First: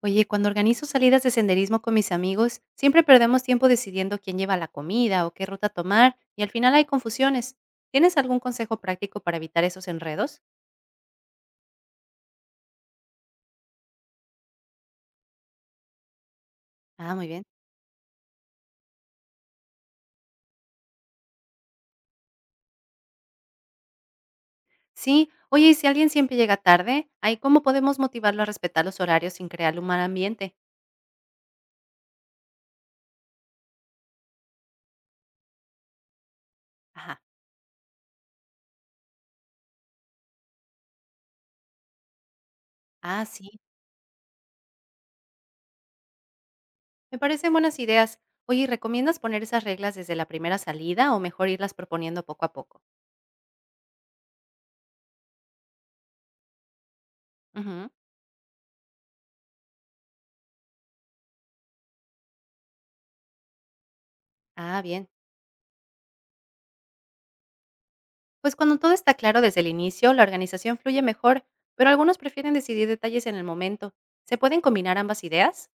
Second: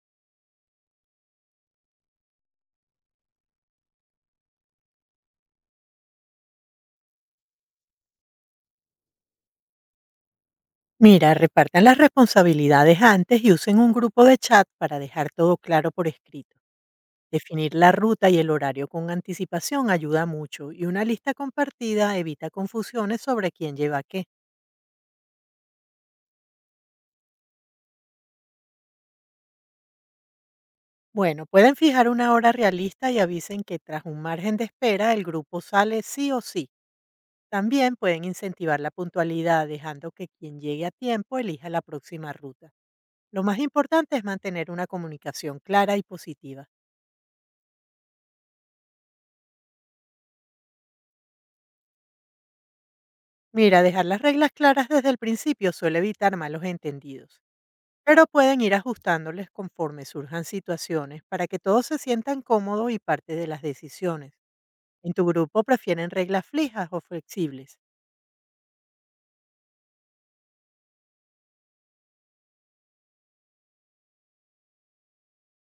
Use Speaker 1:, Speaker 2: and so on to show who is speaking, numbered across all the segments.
Speaker 1: Oye, cuando organizo salidas de senderismo con mis amigos, siempre perdemos tiempo decidiendo quién lleva la comida o qué ruta tomar, y al final hay confusiones. ¿Tienes algún consejo práctico para evitar esos enredos?
Speaker 2: Mira, repartan las responsabilidades antes y usen un grupo de chat para dejar todo claro por escrito.
Speaker 1: Ah, muy bien.
Speaker 2: Definir la ruta y el horario con anticipación ayuda mucho, y una lista compartida evita confusiones sobre quién lleva qué.
Speaker 1: Sí, oye, y si alguien siempre llega tarde, ¿ahí cómo podemos motivarlo a respetar los horarios sin crear un mal ambiente?
Speaker 2: Bueno, pueden fijar una hora realista y avisen que tras un margen de espera el grupo sale sí o sí.
Speaker 1: Ajá.
Speaker 2: También pueden incentivar la puntualidad dejando que quien llegue a tiempo elija la próxima ruta.
Speaker 1: Ah,
Speaker 2: Lo
Speaker 1: sí.
Speaker 2: más importante es mantener una comunicación clara y positiva.
Speaker 1: Me parecen buenas ideas. Oye, ¿recomiendas poner esas reglas desde la primera salida o mejor irlas proponiendo poco a poco?
Speaker 2: Mira, dejar las reglas claras desde el principio suele evitar malos entendidos,
Speaker 1: Ujú.
Speaker 2: pero pueden ir ajustándoles conforme surjan situaciones para que todos se sientan cómodos y parte de las decisiones.
Speaker 1: Ah, bien.
Speaker 2: ¿En tu grupo prefieren reglas fijas o flexibles?
Speaker 1: Pues cuando todo está claro desde el inicio, la organización fluye mejor, pero algunos prefieren decidir detalles en el momento. ¿Se pueden combinar ambas ideas?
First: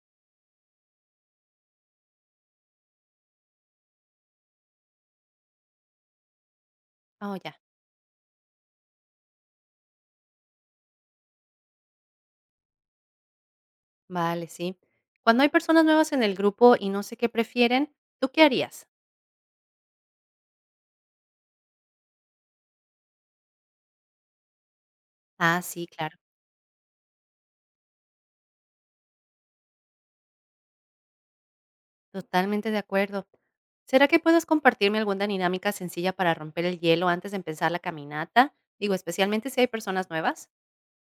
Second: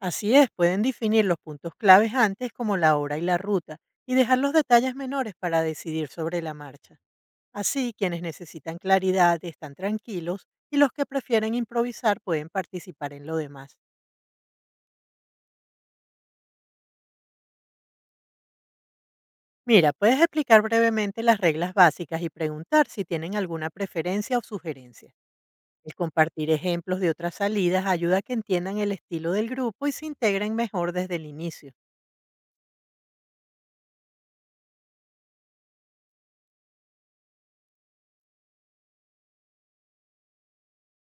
Speaker 2: Así es, pueden definir los puntos claves antes, como la hora y la ruta, y dejar los detalles menores para decidir sobre la marcha.
Speaker 1: Oh, ya.
Speaker 2: Así, quienes necesitan claridad están tranquilos y los que prefieren improvisar pueden participar en lo demás.
Speaker 1: Vale, sí. Cuando hay personas nuevas en el grupo y no sé qué prefieren, ¿tú qué harías?
Speaker 2: Mira, puedes explicar brevemente las reglas básicas y preguntar si tienen alguna preferencia o sugerencia.
Speaker 1: Ah, sí,
Speaker 2: El
Speaker 1: claro.
Speaker 2: compartir ejemplos de otras salidas ayuda a que entiendan el estilo del grupo y se integren mejor desde el inicio.
Speaker 1: Totalmente de acuerdo. ¿Será que puedes compartirme alguna dinámica sencilla para romper el hielo antes de empezar la caminata? Digo, especialmente si hay personas nuevas.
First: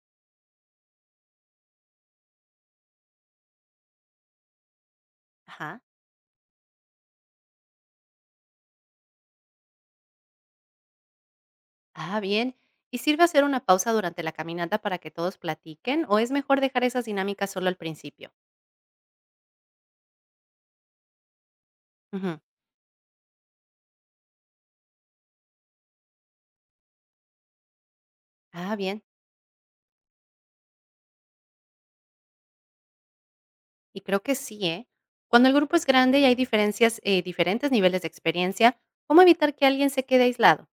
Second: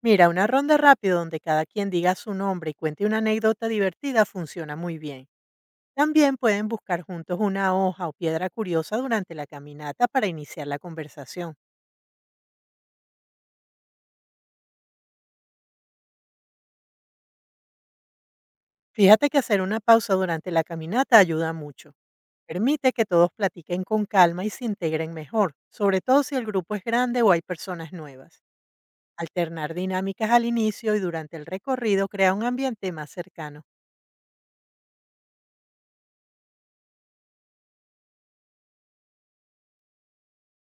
Speaker 2: Mira, una ronda rápida donde cada quien diga su nombre y cuente una anécdota divertida funciona muy bien.
Speaker 1: Ajá.
Speaker 2: También pueden buscar juntos una hoja o piedra curiosa durante la caminata para iniciar la conversación.
Speaker 1: Ah, bien. ¿Y sirve hacer una pausa durante la caminata para que todos platiquen o es mejor dejar esas dinámicas solo al principio?
Speaker 2: Fíjate que hacer una pausa durante la caminata ayuda mucho.
Speaker 1: Ujú.
Speaker 2: Permite que todos platiquen con calma y se integren mejor, sobre todo si el grupo es grande o hay personas nuevas.
Speaker 1: Ah, bien.
Speaker 2: Alternar dinámicas al inicio y durante el recorrido crea un ambiente más cercano.
Speaker 1: Y creo que sí, ¿eh? Cuando el grupo es grande y hay diferencias, diferentes niveles de experiencia, ¿cómo evitar que alguien se quede aislado?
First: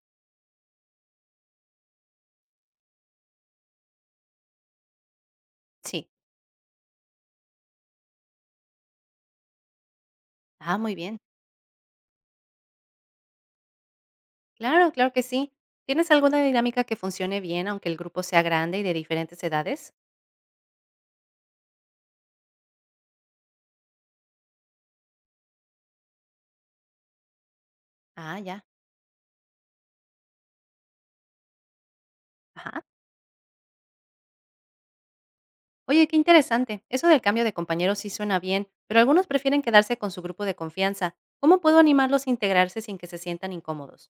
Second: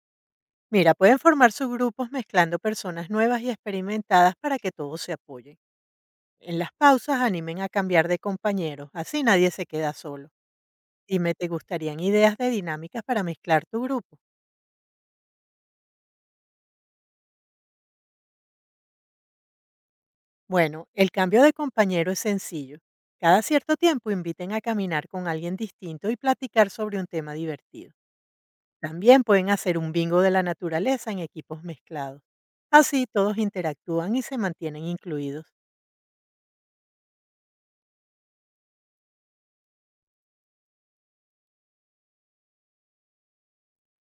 Speaker 2: Mira, pueden formar subgrupos mezclando personas nuevas y experimentadas para que todos se apoyen.
Speaker 1: Sí.
Speaker 2: En las pausas, animen a cambiar de compañeros, así nadie se queda solo.
Speaker 1: Ah, muy bien.
Speaker 2: Dime, ¿te gustarían ideas de dinámicas para mezclar tu grupo?
Speaker 1: Claro, claro que sí. ¿Tienes alguna dinámica que funcione bien aunque el grupo sea grande y de diferentes edades?
Speaker 2: Bueno, el cambio de compañero es sencillo. Cada cierto tiempo inviten a caminar con alguien distinto y platicar sobre un tema divertido.
Speaker 1: Ah, ya.
Speaker 2: También pueden hacer un bingo de la naturaleza en equipos mezclados.
Speaker 1: Ajá.
Speaker 2: Así todos interactúan y se mantienen incluidos.
Speaker 1: Oye, qué interesante. Eso del cambio de compañeros sí suena bien, pero algunos prefieren quedarse con su grupo de confianza. ¿Cómo puedo animarlos a integrarse sin que se sientan incómodos?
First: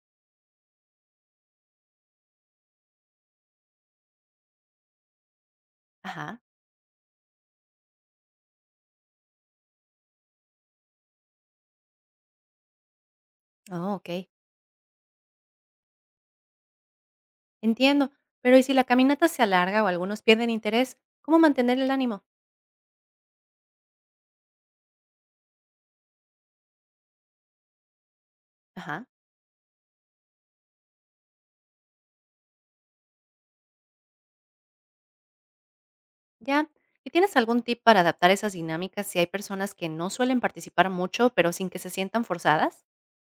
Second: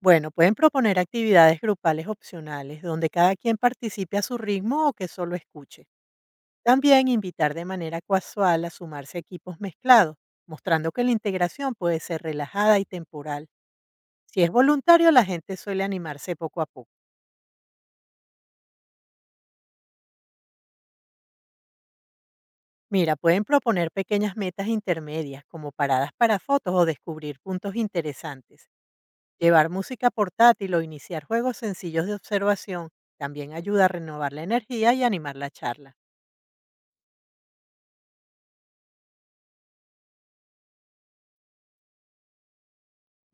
Speaker 2: Bueno, pueden proponer actividades grupales opcionales donde cada quien participe a su ritmo o que solo escuche.
Speaker 1: Ajá.
Speaker 2: También invitar de manera casual a sumarse a equipos mezclados, mostrando que la integración puede ser relajada y temporal.
Speaker 1: Oh, ok.
Speaker 2: Si es voluntario, la gente suele animarse poco a poco.
Speaker 1: Entiendo, pero ¿y si la caminata se alarga o algunos pierden interés? ¿Cómo mantener el ánimo?
Speaker 2: Mira, pueden proponer pequeñas metas intermedias, como paradas para fotos o descubrir puntos interesantes.
Speaker 1: Ajá.
Speaker 2: Llevar música portátil o iniciar juegos sencillos de observación también ayuda a renovar la energía y animar la charla.
Speaker 1: Ya. ¿Y tienes algún tip para adaptar esas dinámicas si hay personas que no suelen participar mucho, pero sin que se sientan forzadas?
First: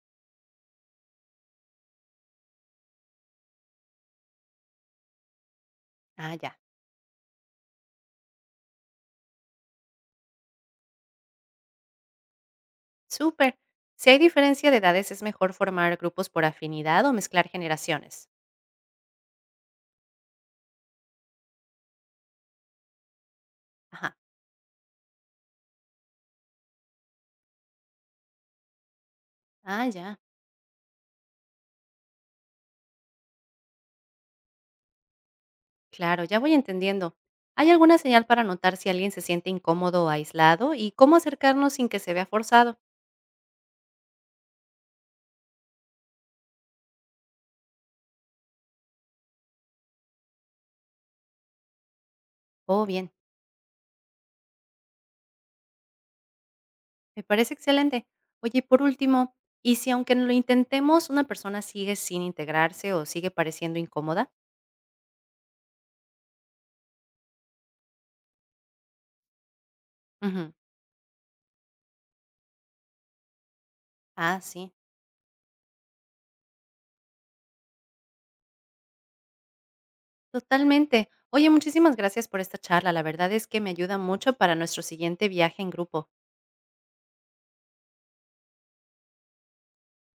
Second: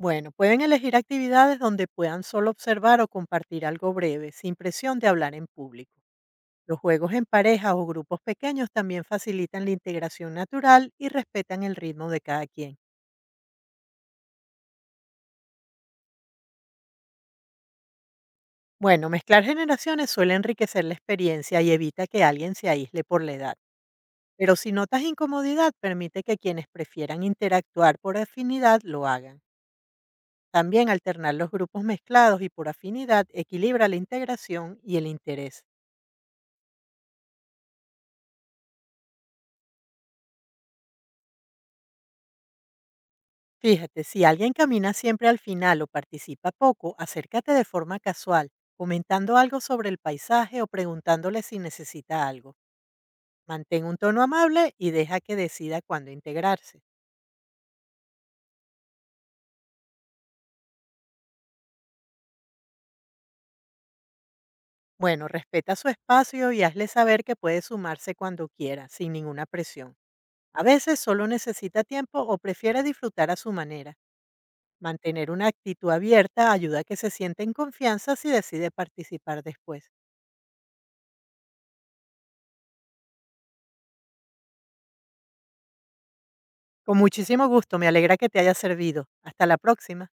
Speaker 2: Bueno, pueden elegir actividades donde puedan solo observar o compartir algo breve, sin presión de hablar en público.
Speaker 1: Ah, ya.
Speaker 2: Los juegos en pareja o grupos pequeños también facilitan la integración natural y respetan el ritmo de cada quien.
Speaker 1: Súper. Si hay diferencia de edades, ¿es mejor formar grupos por afinidad o mezclar generaciones?
Speaker 2: Bueno, mezclar generaciones suele enriquecer la experiencia y evita que alguien se aísle por la edad.
Speaker 1: Ajá.
Speaker 2: Pero si notas incomodidad, permite que quienes prefieran interactuar por afinidad lo hagan.
Speaker 1: Ah, ya.
Speaker 2: También alternar los grupos mezclados y por afinidad equilibra la integración y el interés.
Speaker 1: Claro, ya voy entendiendo. ¿Hay alguna señal para notar si alguien se siente incómodo o aislado y cómo acercarnos sin que se vea forzado?
Speaker 2: Fíjate, si alguien camina siempre al final o participa poco, acércate de forma casual, comentando algo sobre el paisaje o preguntándole si necesita algo.
Speaker 1: Oh, bien.
Speaker 2: Mantén un tono amable y deja que decida cuándo integrarse.
Speaker 1: Me parece excelente. Oye, y por último, ¿y si aunque lo intentemos, una persona sigue sin integrarse o sigue pareciendo incómoda?
Speaker 2: Bueno, respeta su espacio y hazle saber que puede sumarse cuando quiera, sin ninguna presión.
Speaker 1: Ujú.
Speaker 2: A veces solo necesita tiempo o prefiere disfrutar a su manera.
Speaker 1: Ah, sí,
Speaker 2: Mantener una actitud abierta ayuda a que se sienta en confianza si decide participar después.
Speaker 1: totalmente. Oye, muchísimas gracias por esta charla. La verdad es que me ayuda mucho para nuestro siguiente viaje en grupo.
Speaker 2: Con muchísimo gusto, me alegra que te haya servido. Hasta la próxima.